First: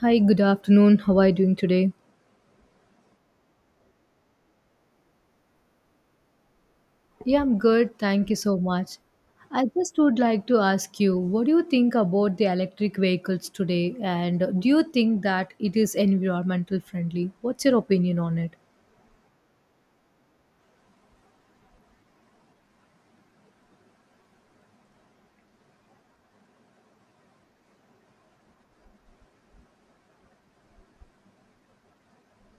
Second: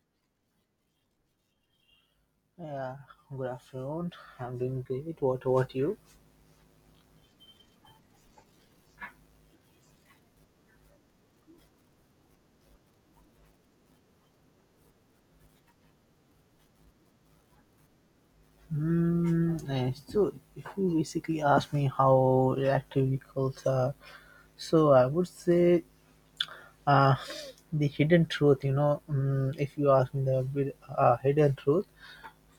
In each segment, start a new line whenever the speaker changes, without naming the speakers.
Hi, good afternoon. How are you doing today?
Yeah, good afternoon. I'm doing great. What about you?
Yeah, I'm good. Thank you so much. I just would like to ask you, what do you think about the electric vehicles today? And do you think that it is environmental friendly? What's your opinion on it?
So, if you basically ask me how electric vehicles are, so I would say, uh, the hidden truth, you know, if you ask me the hidden truth.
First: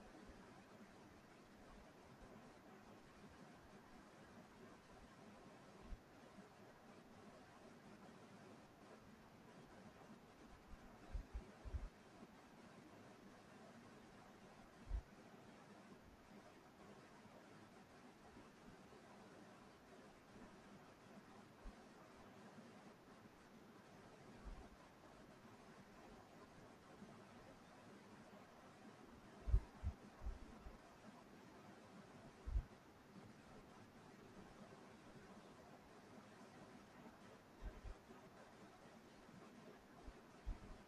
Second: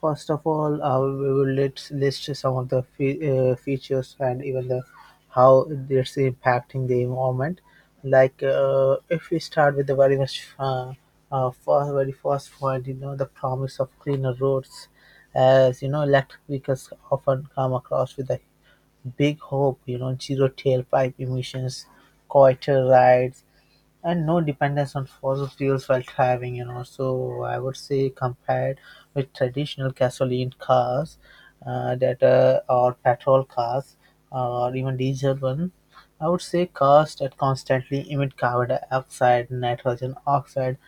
First of all, we will let's list some of the features and even the how it's impacting the environment. Like, if we start with the very much very first point, you know, the promise of cleaner roads. As you know, electric vehicles often come across with a big hope, you know, zero tailpipe emissions, quieter rides, and no dependence on fossil fuels while driving, you know. So I would say, compared with traditional gasoline cars, that or petrol cars, or even diesel one, I would say cars that constantly emit carbon dioxide, nitrogen oxide,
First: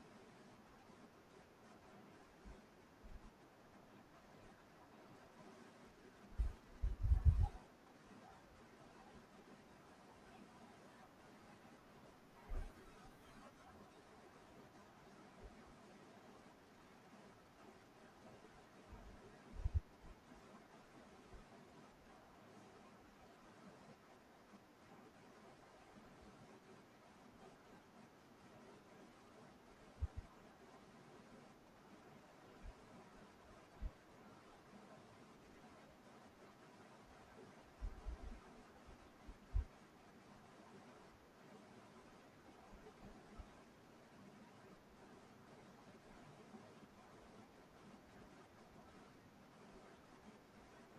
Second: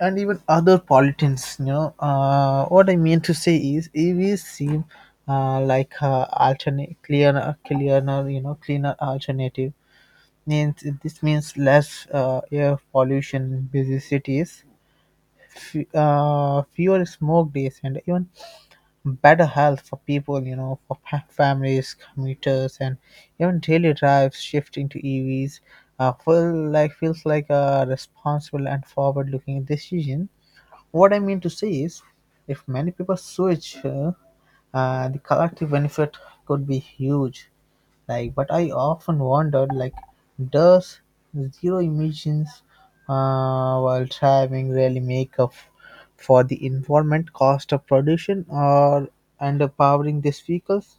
and even other pollutants, you know. What I mean to say is, EVs seem, alternate cleaner cleaner you know cleaner alternative. Means this means less air pollution in busy cities, fewer smoke days, and even better health for people, you know, for families, commuters, and even daily drives. Shifting to EVs feels like a responsible and forward looking decision. What I mean to say is, if many people switch, the collective benefit could be huge. Like, but I often wondered, like, does zero emissions, while driving, really make up for the environment cost of production or underpowering these vehicles?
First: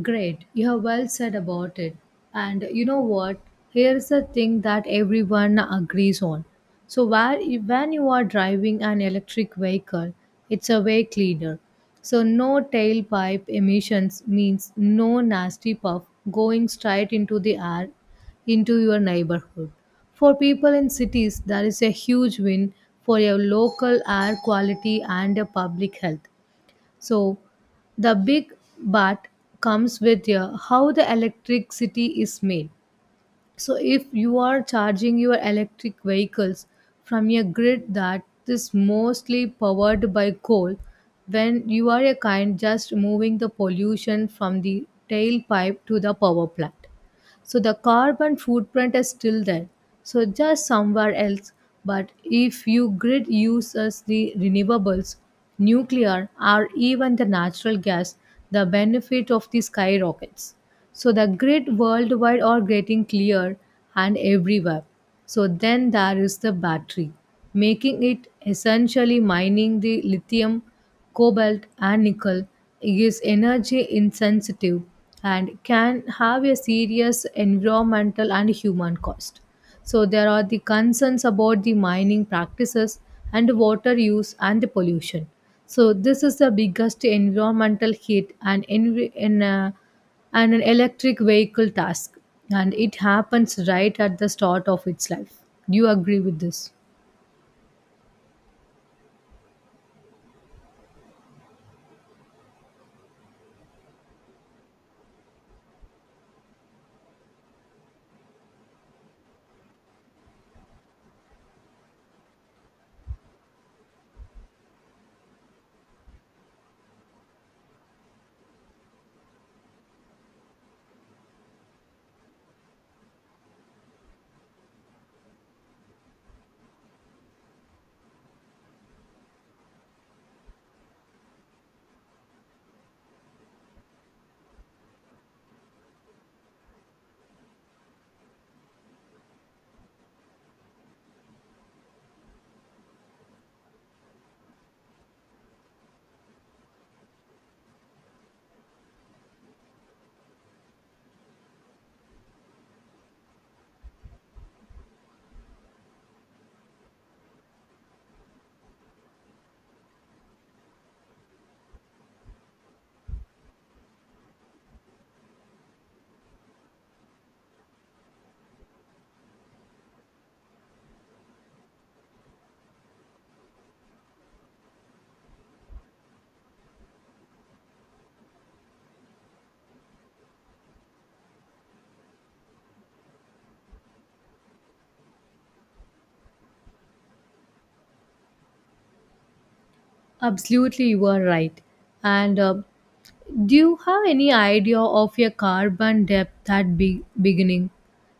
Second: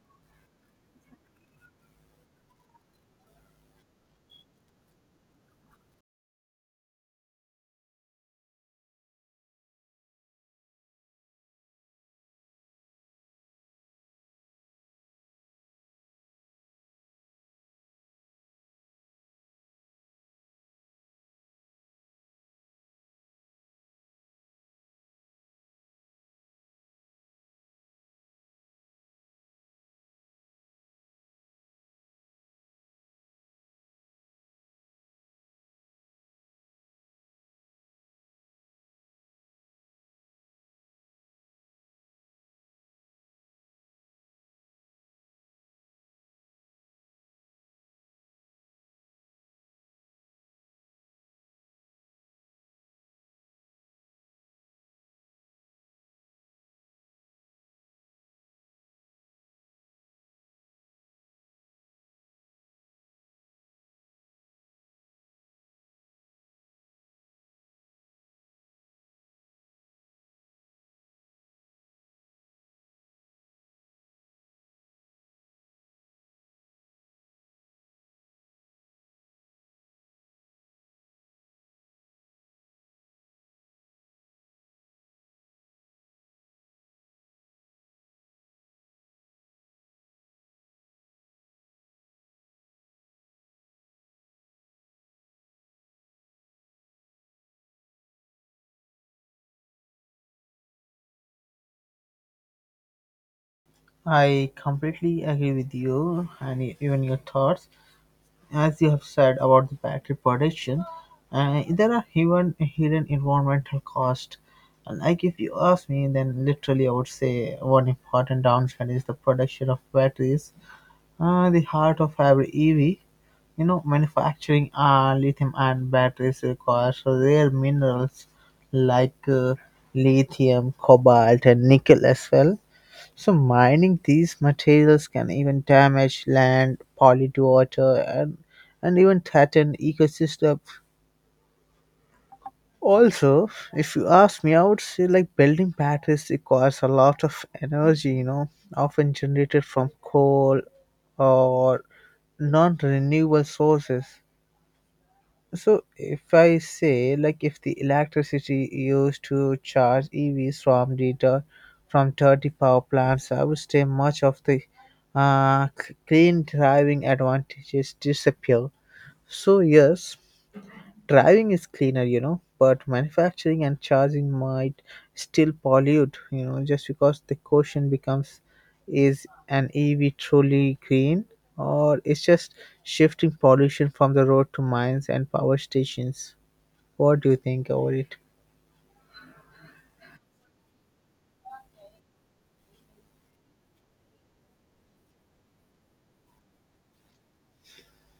Great, you have well said about it. And you know what? Here's the thing that everyone agrees on. So, where, when you are driving an electric vehicle, it's a way cleaner. So, no tailpipe emissions means no nasty puff going straight into the air into your neighborhood. For people in cities, that is a huge win for your local air quality and your public health. So the big but comes with how the electricity is made. So if you are charging your electric vehicles from a grid that is mostly powered by coal, when you are a kind just moving the pollution from the tailpipe to the power plant. So the carbon footprint is still there. So just somewhere else. But if you grid uses the renewables, nuclear, or even the natural gas, the benefit of the skyrockets. So the grid worldwide are getting clear and everywhere. So then there is the battery, making it essentially mining the lithium cobalt, and nickel is energy insensitive and can have a serious environmental and human cost. So there are the concerns about the mining practices and water use and the pollution. So this is the biggest environmental hit and and an electric vehicle task and it happens right at the start of its life. Do you agree with this?
I completely agree with you, and even your thoughts. As you have said about the battery production, there are even hidden environmental costs. And like, if you ask me, then literally I would say one important downside is the production of batteries, the heart of every EV. You know, manufacturing lithium-ion batteries requires rare minerals like, lithium, cobalt, and nickel as well. So mining these materials can even damage land, pollute water, and even threaten ecosystem. Also, if you ask me, I would say like building batteries requires a lot of energy, you know, often generated from coal or non-renewable sources. So if I say, like, if the electricity used to charge EVs from the from dirty power plants, I would say much of the clean driving advantages disappear. So yes, driving is cleaner, you know, but manufacturing and charging might still pollute, you know. Just because the question becomes, is an EV truly green, or it's just shifting pollution from the road to mines and power stations? What do you think about it?
Absolutely, you are right. And do you have any idea of your carbon depth at beginning?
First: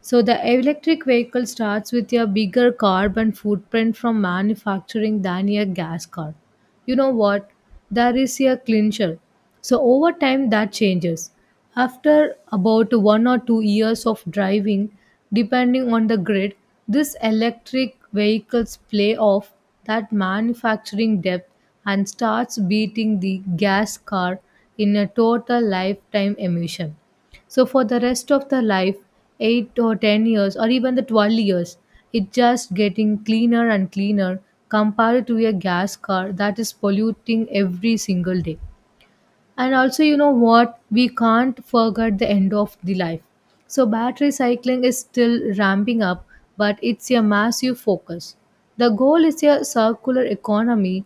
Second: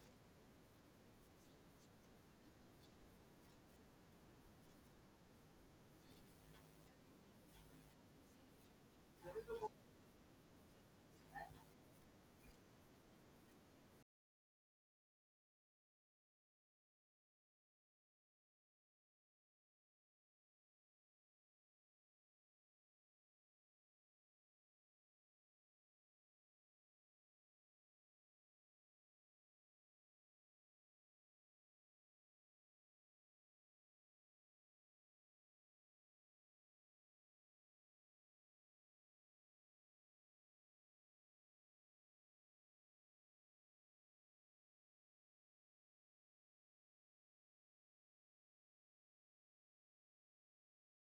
So the electric vehicle starts with a bigger carbon footprint from manufacturing than a gas car. You know what? There is a clincher. So over time that changes. After about 1 or 2 years of driving, depending on the grid, these electric vehicles play off that manufacturing depth and starts beating the gas car in a total lifetime emission. So for the rest of the life, 8 or 10 years or even the 12 years, it's just getting cleaner and cleaner compared to a gas car that is polluting every single day. And also, you know what, we can't forget the end of the life. So battery cycling is still ramping up, but it's a massive focus. The goal is a circular economy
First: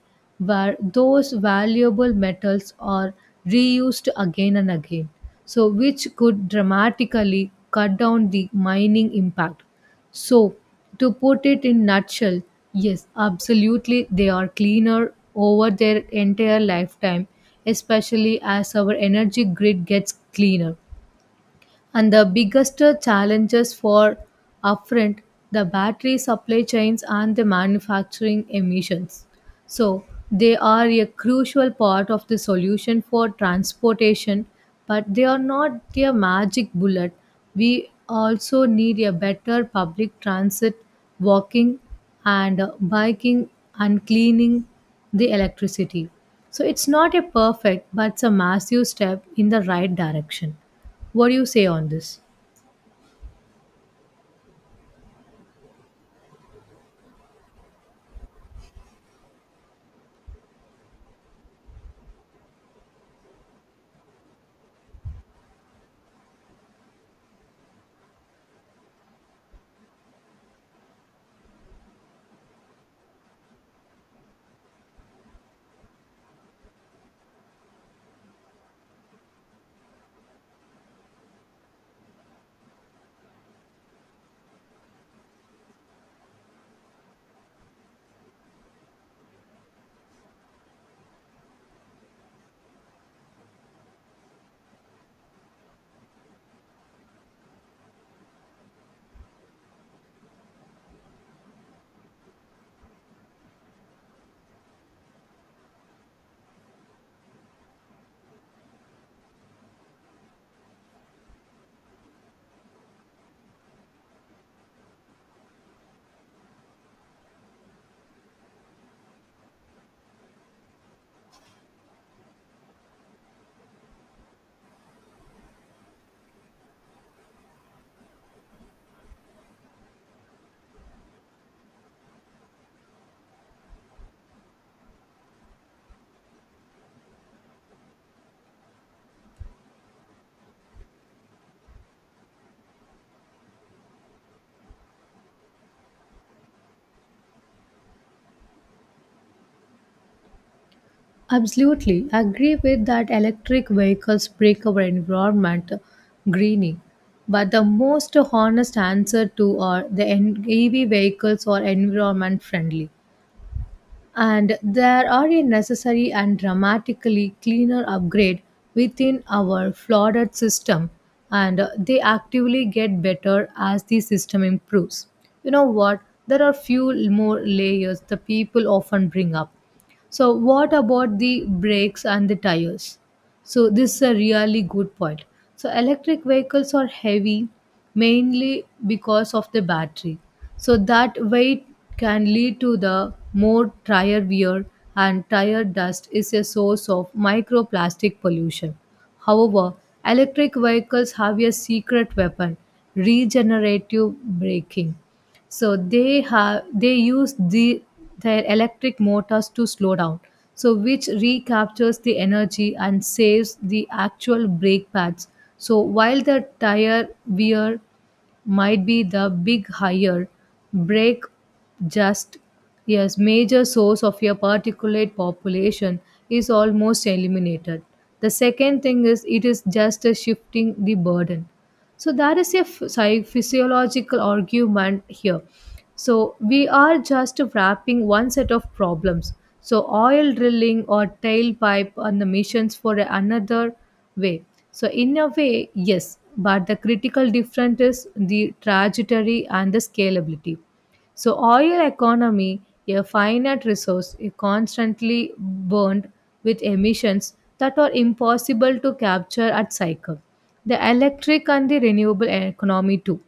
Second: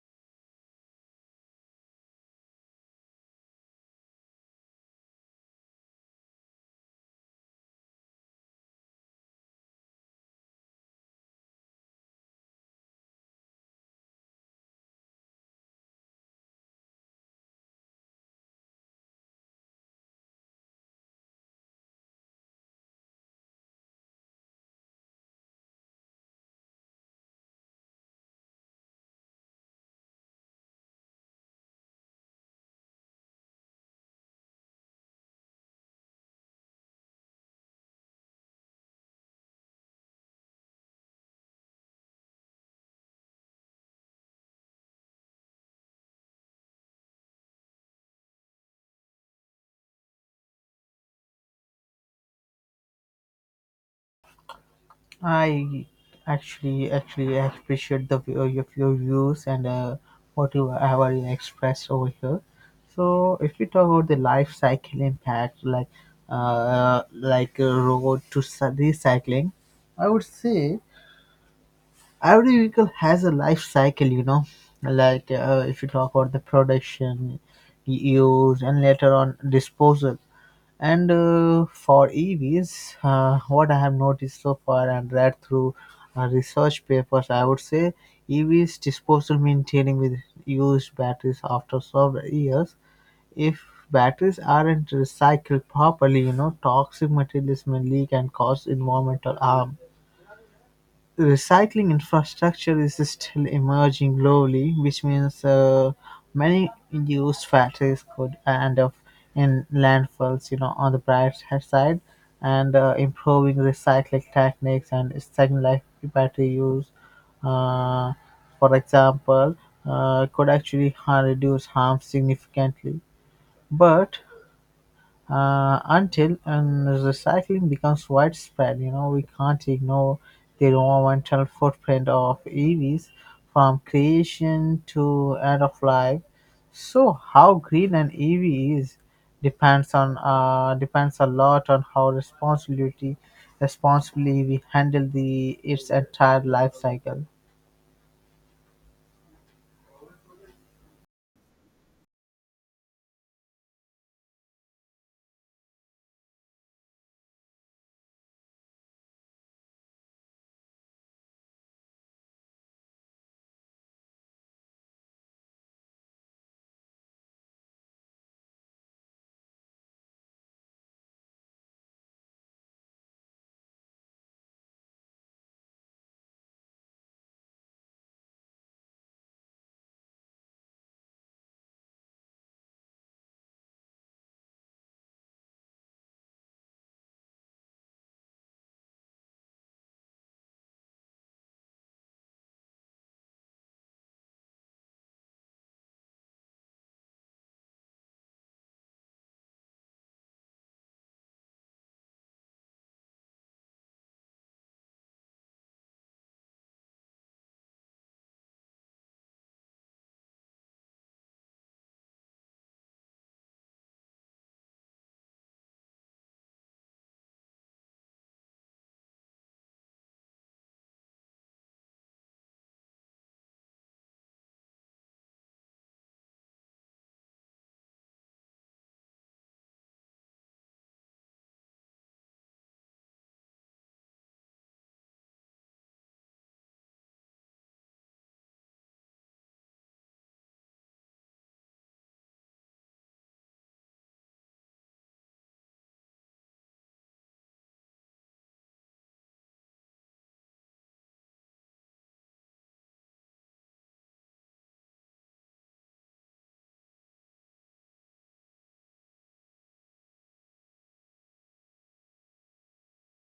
where those valuable metals are reused again and again, so which could dramatically cut down the mining impact. So, to put it in nutshell, yes, absolutely they are cleaner over their entire lifetime, especially as our energy grid gets cleaner. And the biggest challenges for upfront the battery supply chains and the manufacturing emissions. So they are a crucial part of the solution for transportation, but they are not a magic bullet. We also need a better public transit, walking and biking and cleaning the electricity. So it's not a perfect, but it's a massive step in the right direction. What do you say on this?
I actually appreciate the view, your views, and what you have already expressed over here. So if we talk about the life cycle impact, like, a road to recycling, I would say every vehicle has a life cycle. You know, like, if you talk about the production, use, and later on disposal. And for EVs, what I have noticed so far and read through research papers, I would say EVs disposal maintaining with used batteries after several years. If batteries aren't recycled properly, you know, toxic materials may leak and cause environmental harm. Recycling infrastructure is still emerging globally, which means many used factories could end up in landfills. You know, on the bright side, and improving recycling techniques and second life battery use, uh, for example, could actually, reduce harm significantly. But until and recycling becomes widespread, you know, we can't ignore the environmental footprint of EVs from creation to end of life. So, how green an EV is depends on, depends a lot on how responsibility responsibly we handle the its entire life cycle.
Absolutely. I agree with that electric vehicles break our environment greening. But the most honest answer to are the EV vehicles are environment friendly. And there are a necessary and dramatically cleaner upgrade within our flooded system, and they actively get better as the system improves. You know what, there are few more layers the people often bring up. So what about the brakes and the tires? So this is a really good point. So electric vehicles are heavy mainly because of the battery. So that weight can lead to the more tire wear, and tire dust is a source of microplastic pollution. However, electric vehicles have a secret weapon, regenerative braking. So they use their electric motors to slow down, so which recaptures the energy and saves the actual brake pads. So while the tire wear might be the big higher, brake, just, yes, major source of your particulate population is almost eliminated. The second thing is it is just a shifting the burden. So there is a physiological argument here. So we are just wrapping one set of problems. So oil drilling or tailpipe and the missions for another way. So in a way, yes, but the critical difference is the trajectory and the scalability. So oil economy, a finite resource, is constantly burned with emissions that are impossible to capture at cycle. The electric and the renewable economy too.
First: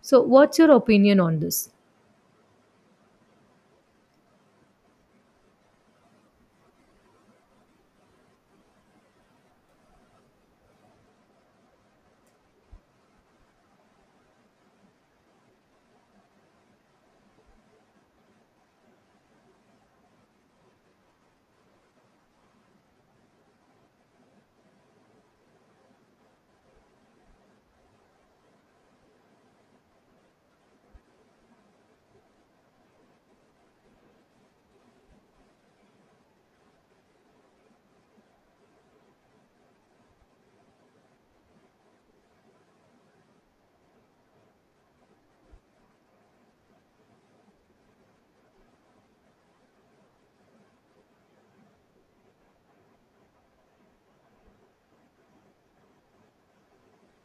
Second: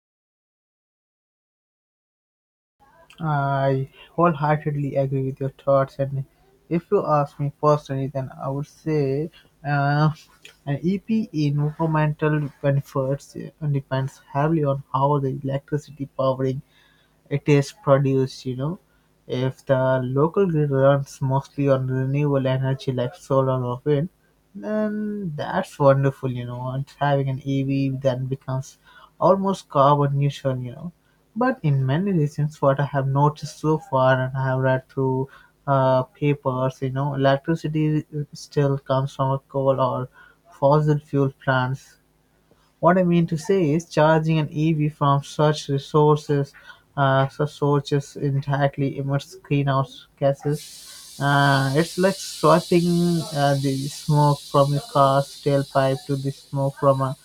So what's your opinion on this?
I wholeheartedly agree with your thoughts, and if you ask me personally, then I would say, uh, an EP environmental benefits, depends heavily on how the electricity powering it is produced, you know. If the local grid runs mostly on renewable energy like solar or wind, then that's wonderful, you know. And having an EV then becomes almost carbon neutral, you know. But in many regions, what I have noticed so far, and I have read through papers, you know, electricity still comes from coal or fossil fuel plants. What I mean to say is, charging an EV from such sources indirectly emits greenhouse gases. It's like swapping, the smoke from your car's tailpipe to the smoke from a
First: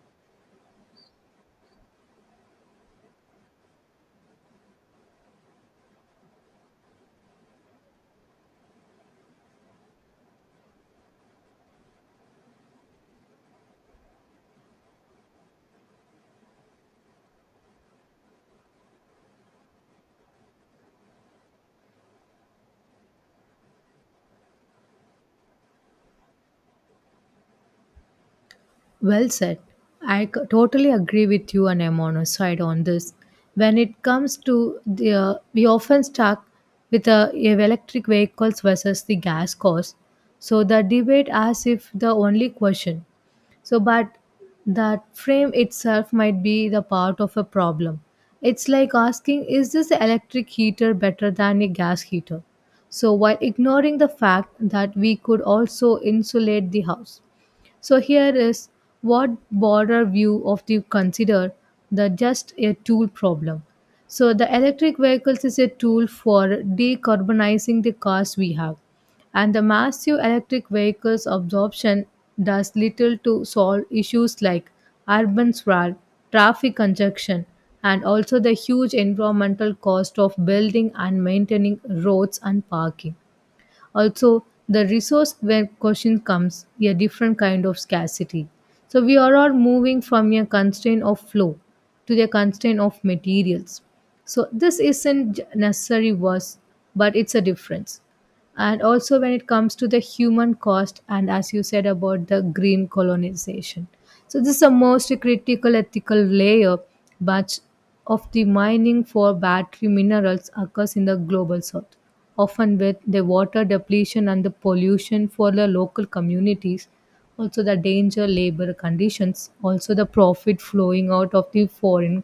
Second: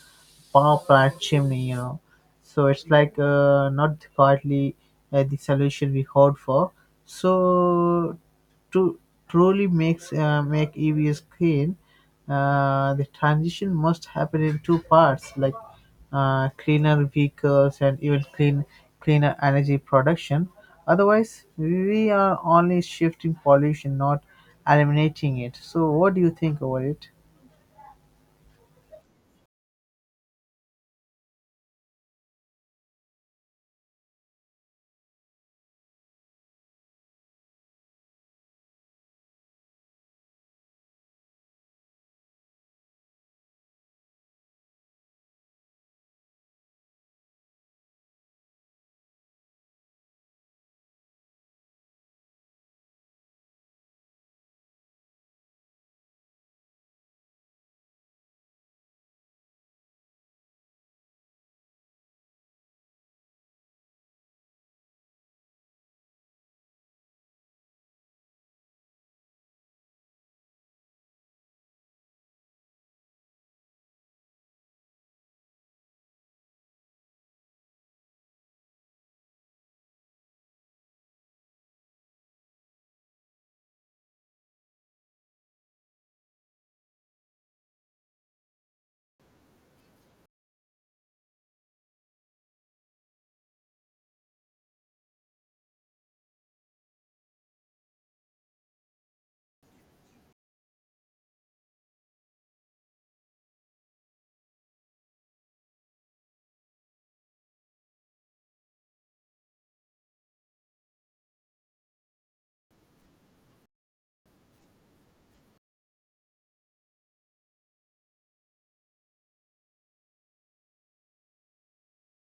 power plant chimney, you know. So it's like, not quietly, the solution we hoped for. So to truly makes make EVs clean, the transition must happen in two parts, like, cleaner vehicles and even cleaner energy production. Otherwise, we are only shifting pollution, not eliminating it. So, what do you think about it?
Well said. Totally agree with you, and I'm on a side on this. When it comes to the, we often stuck with the electric vehicles versus the gas cost. So the debate as if the only question. So, but that frame itself might be the part of a problem. It's like asking, is this electric heater better than a gas heater? So, while ignoring the fact that we could also insulate the house. So here is what broader view of the consider the just a tool problem. So the electric vehicles is a tool for decarbonizing the cars we have, and the massive electric vehicles absorption does little to solve issues like urban sprawl, traffic congestion, and also the huge environmental cost of building and maintaining roads and parking. Also the resource where question comes a different kind of scarcity. So we are all moving from a constraint of flow to the constraint of materials. So this isn't necessary worse, but it's a difference. And also when it comes to the human cost and as you said about the green colonization, so this is the most critical ethical layer. But of the mining for battery minerals occurs in the global south, often with the water depletion and the pollution for the local communities, also the danger labor conditions, also the profit flowing out of the foreign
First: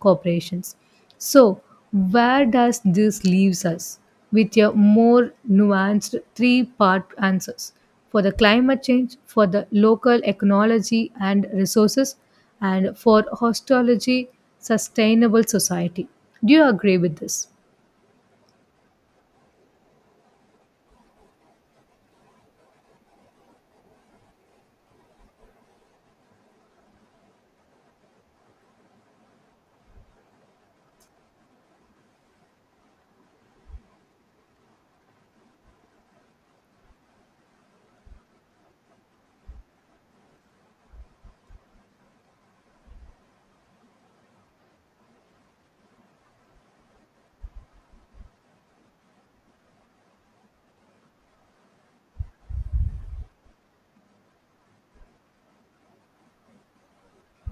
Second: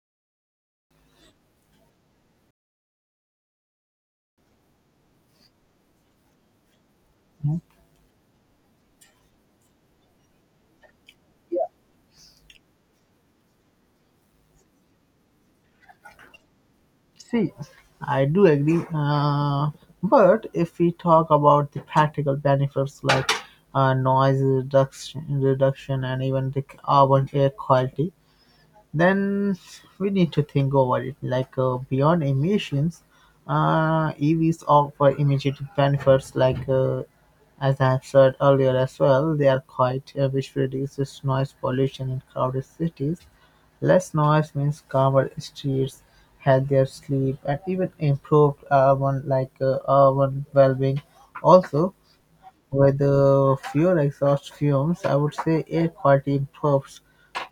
corporations. So, where does this leaves us? With a more nuanced three-part answers for the climate change, for the local ecology and resources, and for hostology, sustainable society. Do you agree with this?
See, I do agree. But if we talk about the practical benefits, like, noise reduction, and even the carbon air quality, then we need to think over it, like, beyond emissions. EVs offer immediate benefits, like, as I have said earlier as well, they are quite, which reduces noise pollution in crowded cities. Less noise means calmer streets, healthier sleep, and even improved urban, like, urban well-being. Also, with fewer exhaust fumes, I would say air quality improves,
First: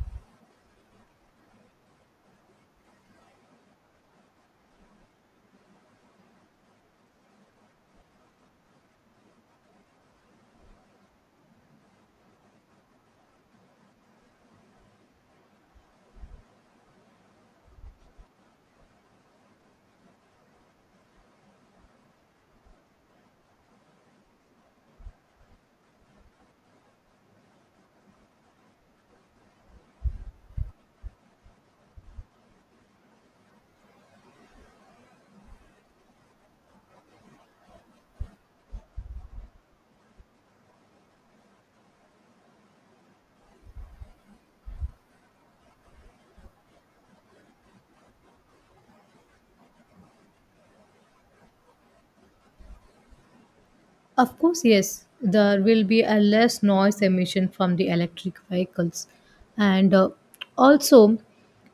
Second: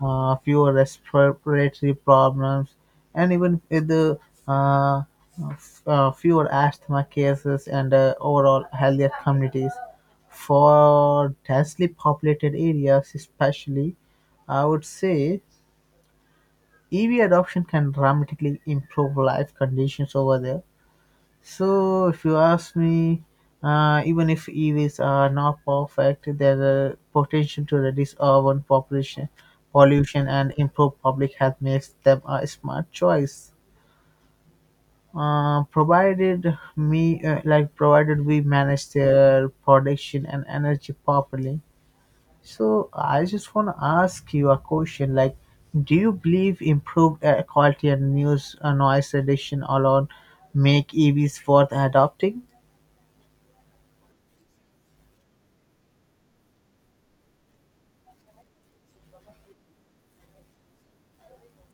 fewer respiratory problems, and even with the uh, fewer asthma cases, and overall healthier communities. For densely populated areas, especially, I would say EV adoption can dramatically improve life conditions over there. So, if you ask me, even if EVs are not perfect, their potential to reduce urban population pollution and improve public health makes them a smart choice. Provided me, like provided we manage their production and energy properly. So, I just want to ask you a question. Like, do you believe improved air quality and news noise reduction alone make EVs worth adopting?
Of course, yes, there will be a less noise emission from the electric vehicles. And also,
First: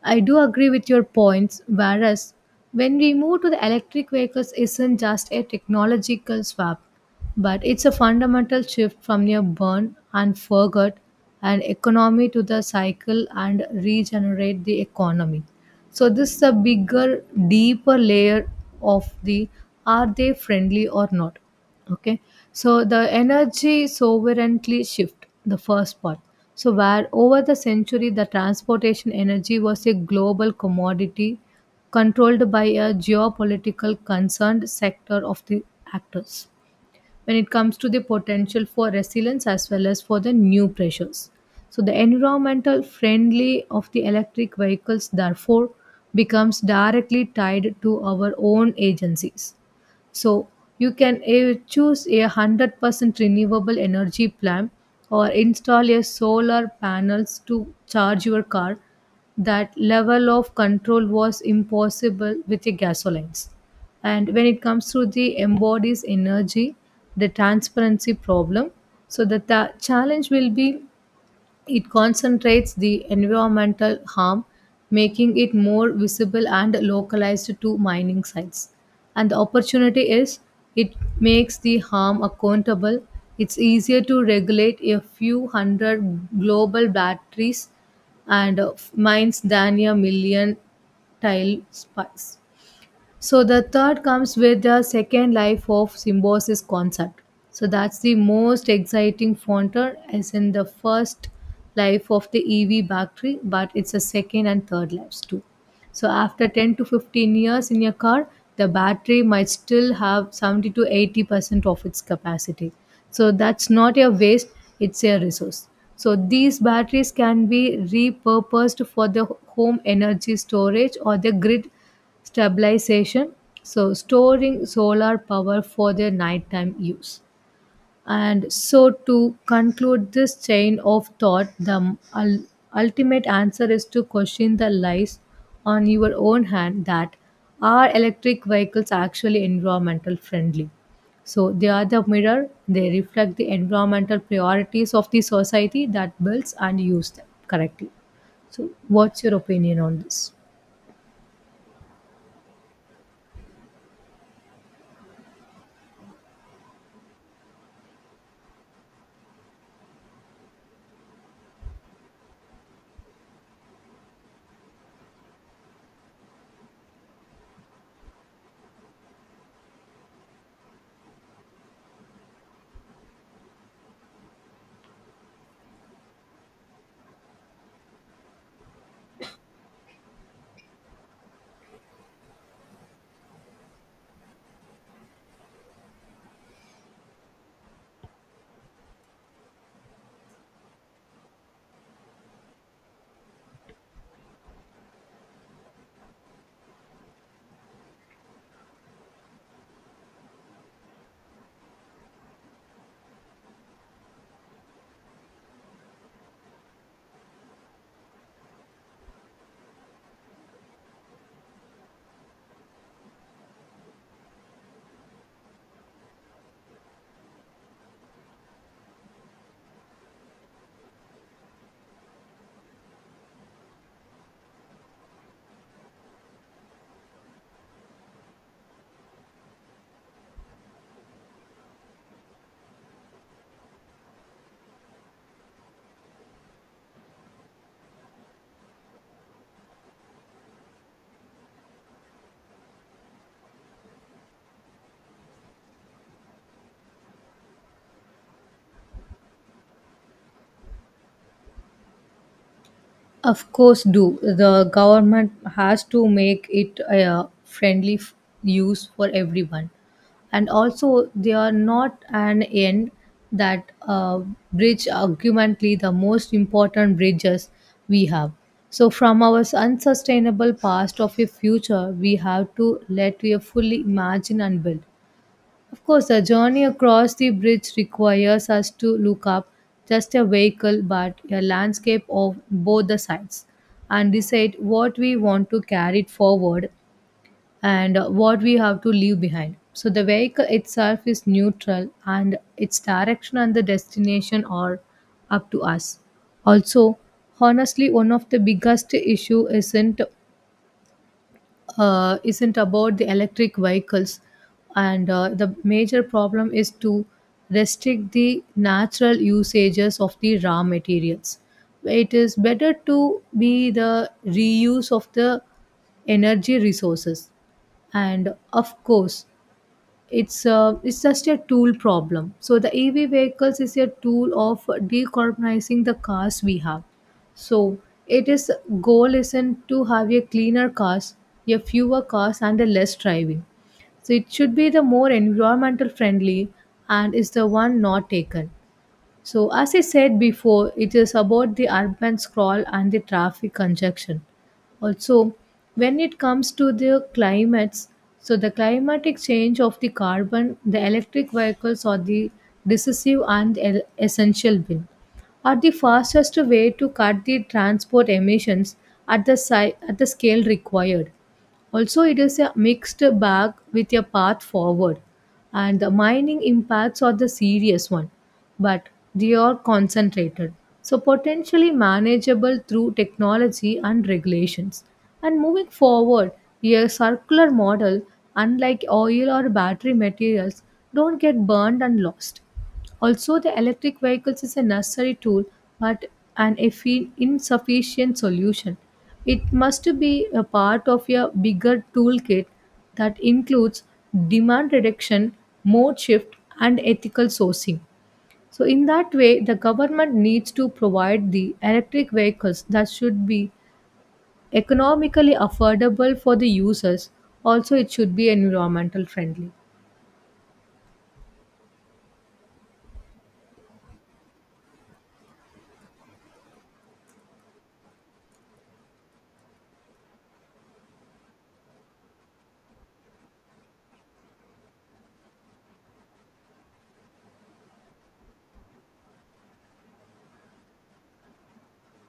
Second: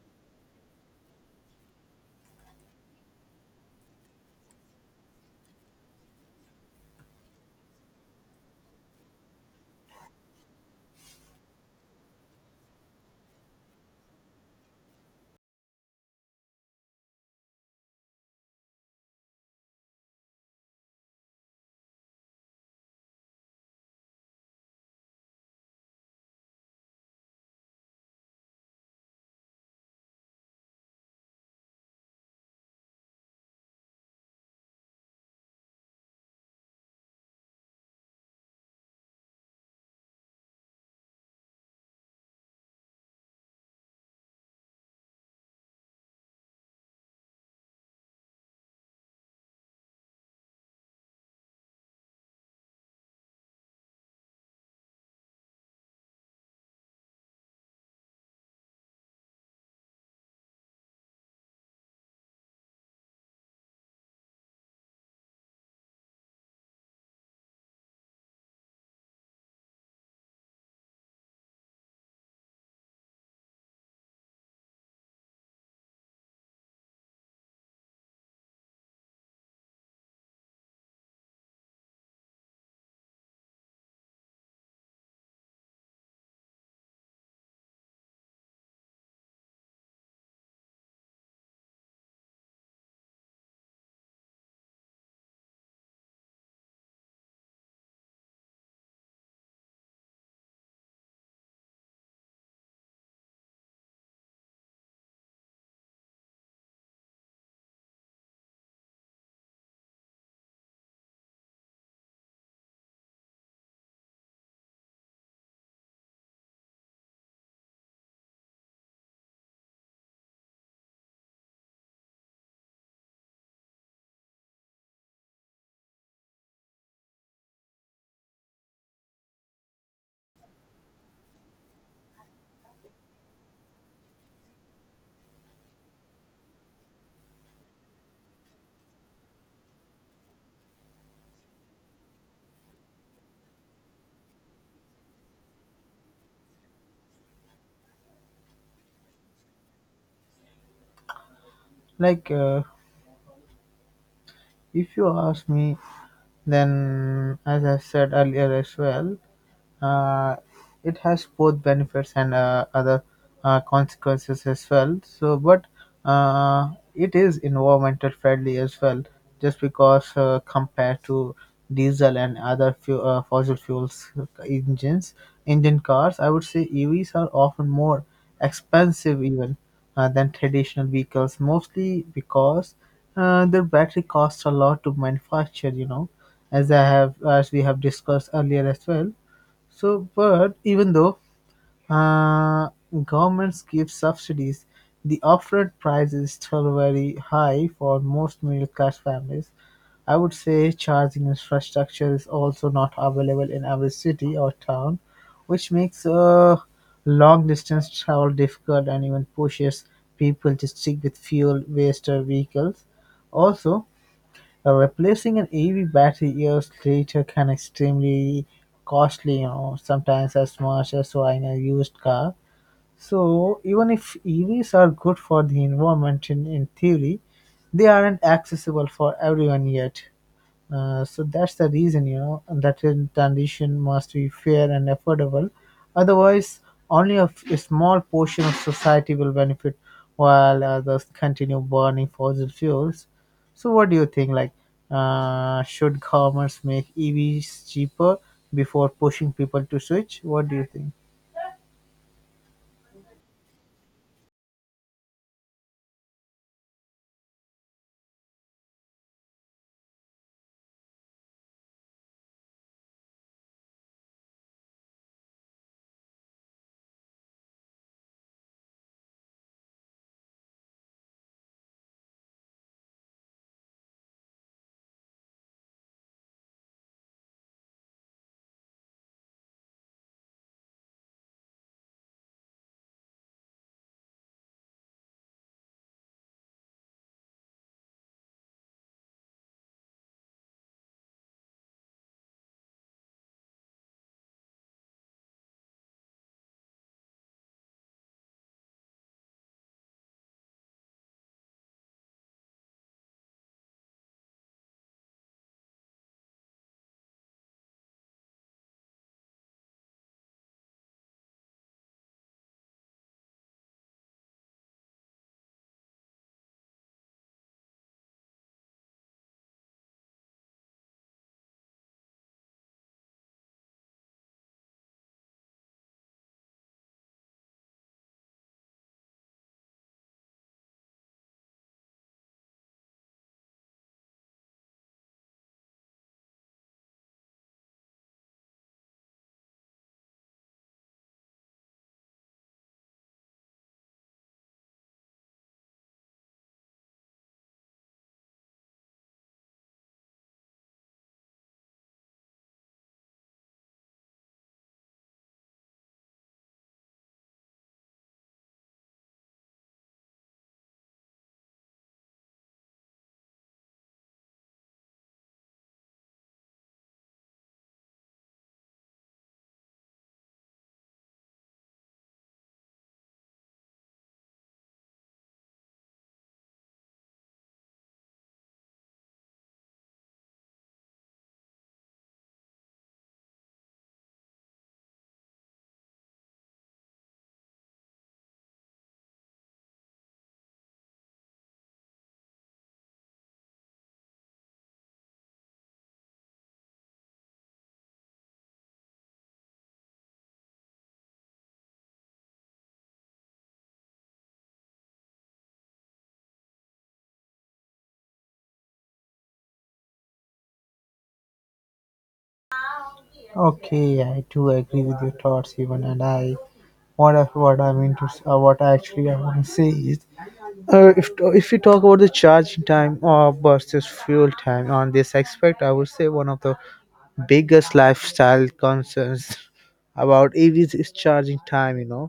I do agree with your points. Whereas, when we move to the electric vehicles, isn't just a technological swap. But it's a fundamental shift from your burn and forget and economy to the cycle and regenerate the economy. So this is a bigger, deeper layer of the are they friendly or not? Okay. So the energy sovereignty shift, the first part. So where over the century the transportation energy was a global commodity controlled by a geopolitical concerned sector of the actors when it comes to the potential for resilience as well as for the new pressures. So the environmental friendly of the electric vehicles therefore becomes directly tied to our own agencies. So you can choose a 100% renewable energy plan or install a solar panels to charge your car. That level of control was impossible with the gasolines. And when it comes to the embodies energy, the transparency problem, so the challenge will be it concentrates the environmental harm, making it more visible and localized to mining sites. And the opportunity is it makes the harm accountable. It's easier to regulate a few hundred global batteries and mines than a million tile spikes. So the third comes with the second life of symbiosis concept. So that's the most exciting frontier as in the first life of the EV battery, but it's a second and third lives too. So after 10 to 15 years in your car, the battery might still have 70 to 80% of its capacity. So that's not a waste, it's a resource. So these batteries can be repurposed for the home energy storage or the grid stabilization. So storing solar power for the nighttime use. And so, to conclude this chain of thought, the ul- ultimate answer is to question the lies on your own hand that are electric vehicles actually environmental friendly? So, they are the mirror, they reflect the environmental priorities of the society that builds and uses them correctly. So, what's your opinion on this?
Like, if you ask me, then as I said earlier as well, uh, it has both benefits and other consequences as well. So, but it is environmental friendly as well, just because, compared to diesel and other fossil fuels, engine cars, I would say EVs are often more expensive even, than traditional vehicles, mostly because their battery costs a lot to manufacture. You know, as we have discussed earlier as well. So, but even though uh, governments give subsidies, the upfront price is still very high for most middle class families. I would say charging infrastructure is also not available in every city or town, which makes long distance travel difficult and even pushes people to stick with fuel waste vehicles. Also, replacing an EV battery years later can extremely costly, you know, sometimes as much as buying a used car. So even if EVs are good for the environment in theory, they aren't accessible for everyone yet. So that's the reason, you know, that in transition must be fair and affordable. Otherwise, only a small portion of society will benefit while others continue burning fossil fuels. So, what do you think? Like, should governments make EVs cheaper before pushing people to switch? What do you think?
Of course, do the government has to make it a friendly use for everyone, and also they are not an end that bridge argumentally the most important bridges we have. So, from our unsustainable past of a future, we have to let we fully imagine and build. Of course, a journey across the bridge requires us to look up just a vehicle but a landscape of both the sides and decide what we want to carry it forward and what we have to leave behind. So, the vehicle itself is neutral and its direction and the destination are up to us. Also, honestly, one of the biggest issue isn't about the electric vehicles and the major problem is to restrict the natural usages of the raw materials. It is better to be the reuse of the energy resources. And of course it's just a tool problem. So the EV vehicles is a tool of decarbonizing the cars we have. So it is goal isn't to have a cleaner cars, a fewer cars, and a less driving. So it should be the more environmental friendly and is the one not taken. So, as I said before, it is about the urban sprawl and the traffic congestion. Also, when it comes to the climates, so the climatic change of the carbon, the electric vehicles are the decisive and essential bill, are the fastest way to cut the transport emissions at the at the scale required. Also, it is a mixed bag with a path forward, and the mining impacts are the serious one, but they are concentrated, so potentially manageable through technology and regulations. And moving forward, a circular model, unlike oil or battery materials, don't get burned and lost. Also, the electric vehicles is a necessary tool but an insufficient solution. It must be a part of a bigger toolkit that includes demand reduction, mode shift, and ethical sourcing. So, in that way, the government needs to provide the electric vehicles that should be economically affordable for the users. Also, it should be environmental friendly.
Okay, I do agree with your thoughts, even, and I what I actually I want to say is, Uh, if if we talk about the charging time or versus fuel time on this aspect, I would say one of the biggest lifestyle concerns about EVs is charging time. You know,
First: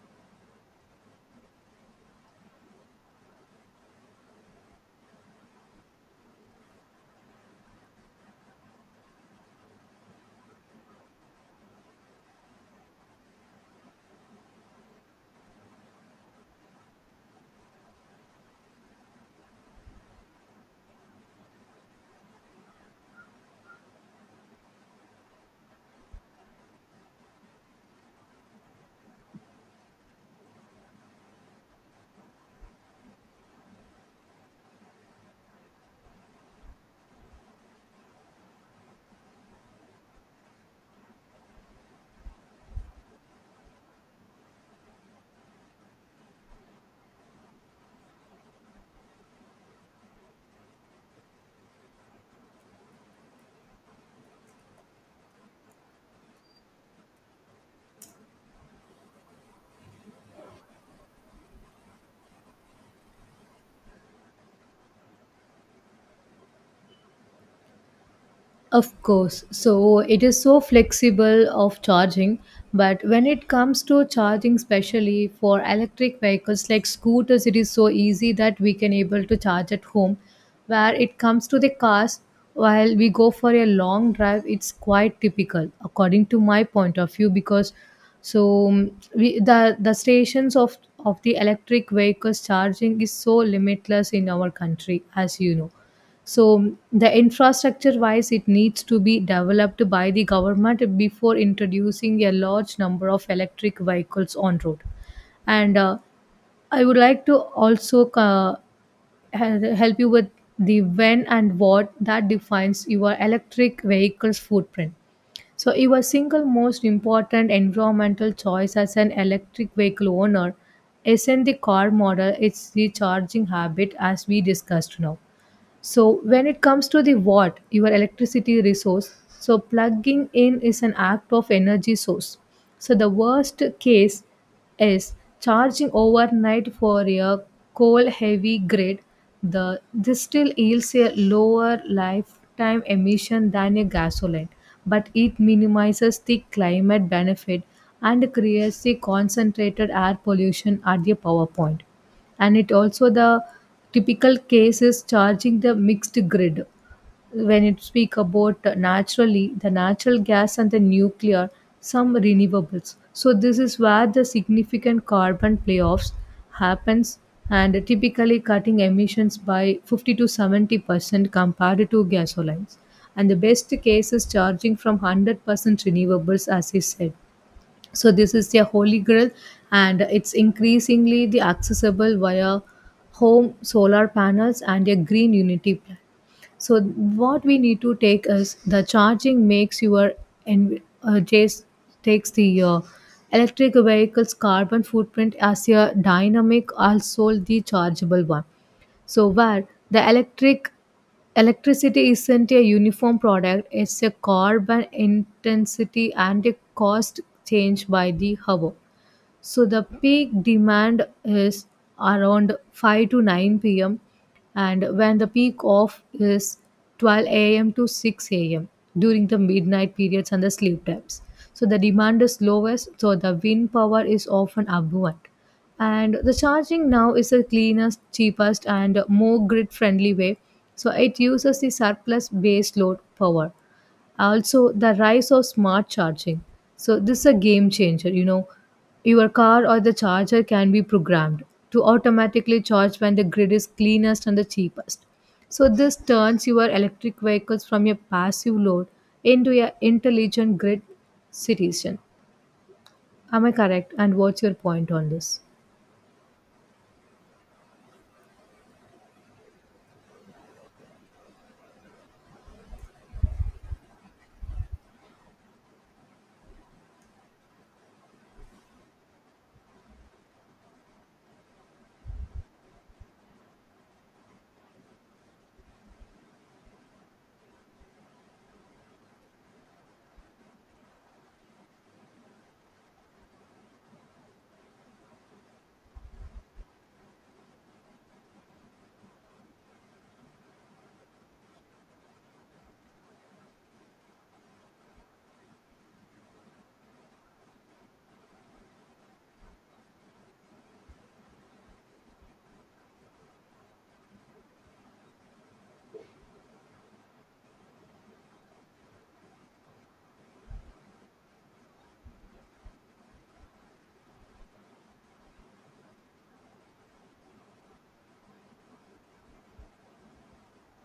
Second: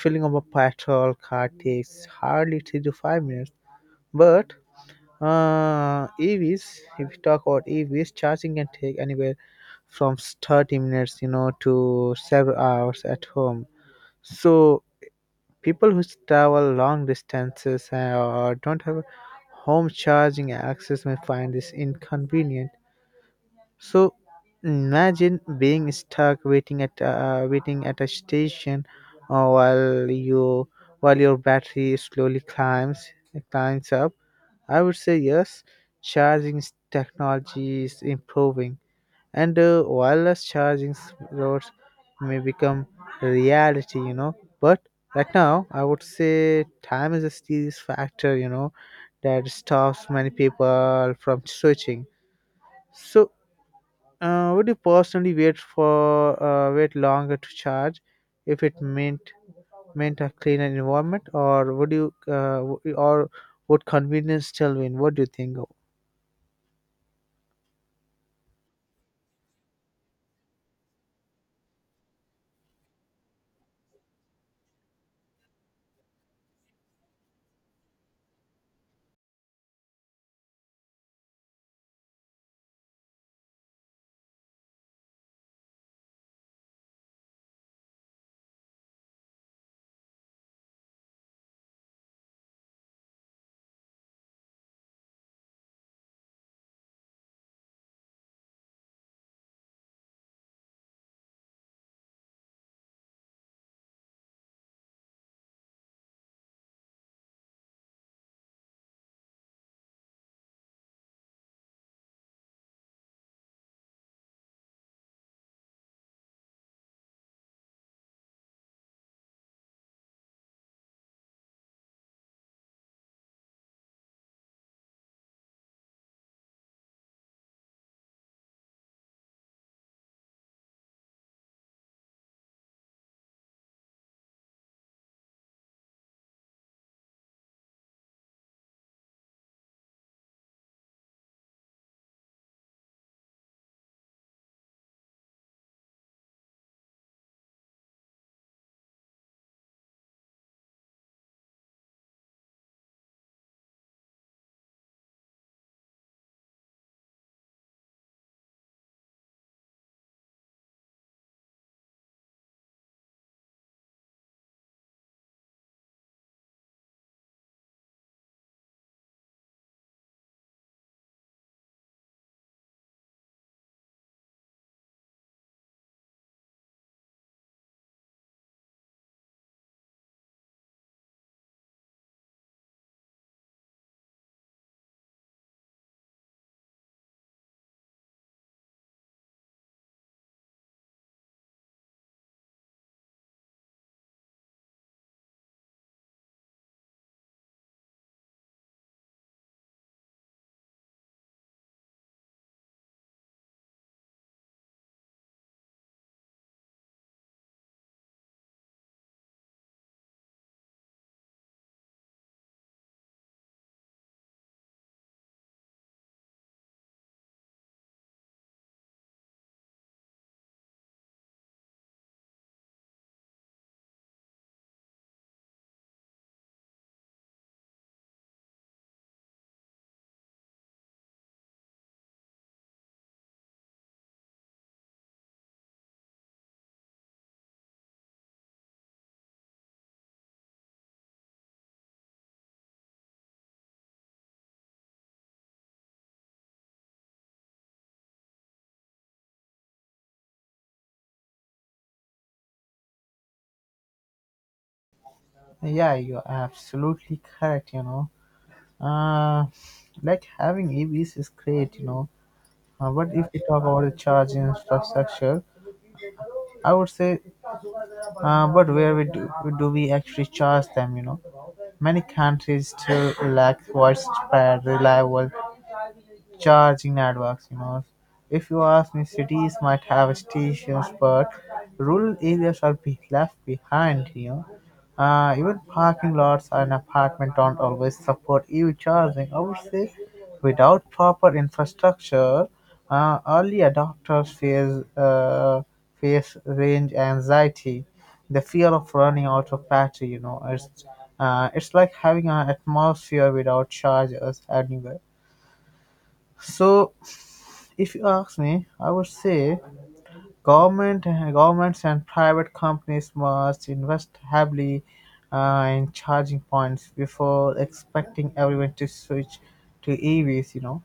filling up a petrol car takes hardly 3 to 5 minutes, but EVs, if we talk about EVs, charging can take anywhere from 30 minutes, you know, to several hours at home. So people who travel long distances, or don't have home charging access may find this inconvenient. So imagine being stuck waiting at a station, while you while your battery slowly climbs up. I would say yes, charging technology is improving, and wireless charging roads may become reality, you know. But right now, I would say time is a serious factor, you know, that stops many people from switching. So, would you personally wait longer to charge if it meant a cleaner environment? Or would convenience still win? What do you think?
Of course. So it is so flexible of charging, but when it comes to charging specially for electric vehicles like scooters, it is so easy that we can able to charge at home. Where it comes to the cars, while we go for a long drive, it's quite typical according to my point of view because so the stations of the electric vehicles charging is so limitless in our country, as you know. So the infrastructure wise, it needs to be developed by the government before introducing a large number of electric vehicles on road. And I would like to also help you with the when and what that defines your electric vehicle's footprint. So your single most important environmental choice as an electric vehicle owner isn't the car model, it's the charging habit as we discussed now. So when it comes to the watt, your electricity resource, so plugging in is an act of energy source. So the worst case is charging overnight for a coal heavy grid. The this still yields a lower lifetime emission than a gasoline, but it minimizes the climate benefit and creates the concentrated air pollution at the power point. And it also the typical case is charging the mixed grid when it speak about naturally the natural gas and the nuclear, some renewables. So this is where the significant carbon playoffs happens, and typically cutting emissions by 50 to 70% compared to gasolines. And the best case is charging from 100% renewables as you said. So this is their holy grail, and it's increasingly the accessible via home solar panels and a green unity plan. So what we need to take is the charging makes your just takes the electric vehicle's carbon footprint as a dynamic, also the chargeable one. So where the electricity isn't a uniform product, it's a carbon intensity and a cost change by the hour. So the peak demand is around 5 to 9 p.m., and when the peak off is 12 a.m. to 6 a.m. during the midnight periods and the sleep times. So the demand is lowest, so the wind power is often abundant. And the charging now is the cleanest, cheapest, and more grid friendly way. So it uses the surplus base load power, also the rise of smart charging. So this is a game changer, you know, your car or the charger can be programmed to automatically charge when the grid is cleanest and the cheapest. So this turns your electric vehicles from your passive load into a intelligent grid citizen. Am I correct, and what's your point on this?
Yeah, you're absolutely correct, you know. uh, like, having EVs is great, you know. But if we talk about the charge infrastructure, I would say, but where we do, do we actually charge them, you know? Many countries still lack widespread, reliable charging networks, you know. If you ask me, cities might have stations, but rural areas are be left behind, you know. Even parking lots and apartments don't always support EV charging. I would say, without proper infrastructure, early adopters face range anxiety, the fear of running out of battery. You know, it's like having an atmosphere without chargers anywhere. So if you ask me, I would say governments and private companies must invest heavily, in charging points before expecting everyone to switch to EVs. You know,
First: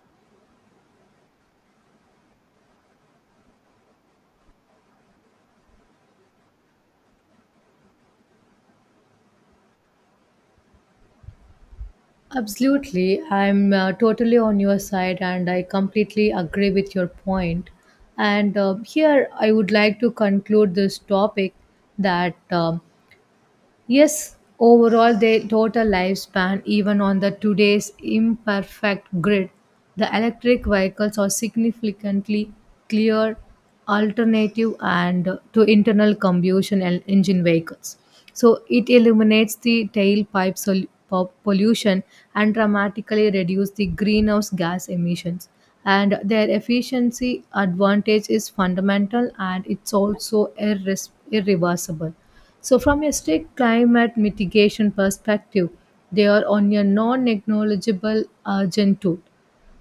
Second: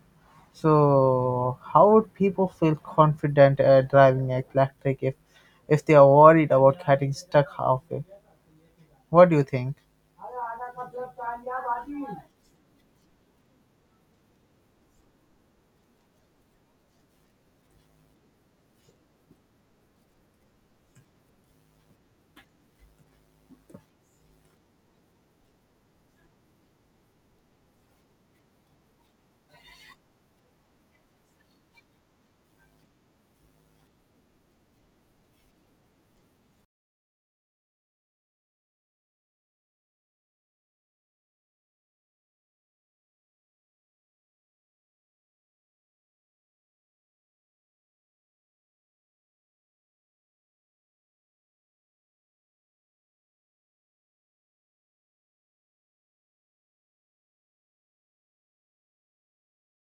so how would people feel confident, driving electric if they are worried about getting stuck halfway? What do you think?
Absolutely. I'm totally on your side and I completely agree with your point. And here I would like to conclude this topic that yes, overall their total lifespan, even on the today's imperfect grid, the electric vehicles are significantly clear alternative and to internal combustion engine vehicles. So it eliminates the pollution and dramatically reduce the greenhouse gas emissions. And their efficiency advantage is fundamental, and it's also irreversible. So, from a strict climate mitigation perspective, they are on a non acknowledgeable urgent tool.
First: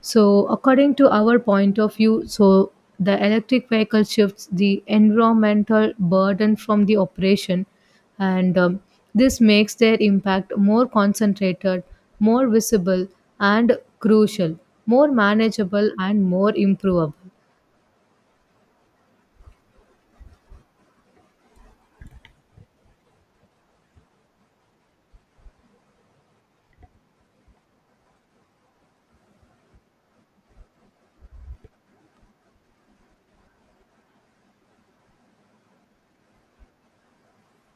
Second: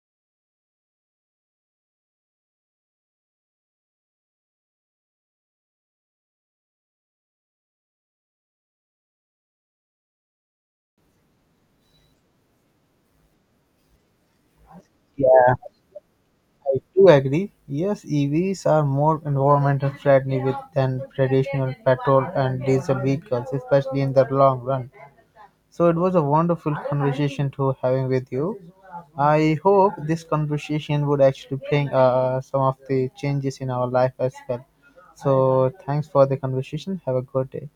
So, according to our point of view, so the electric vehicle shifts the environmental burden from the operation, and this makes their impact more concentrated, more visible, and crucial, more
Yeah.
manageable, and more
I do
improvable.
agree. Yes, EVs are more environmental friendly with than traditional petrol and diesel vehicles, especially in the long run. So it was a wonderful conversation to having with you. I hope this conversation would actually bring some of the changes in our life as well. So thanks for the conversation. Have a good day.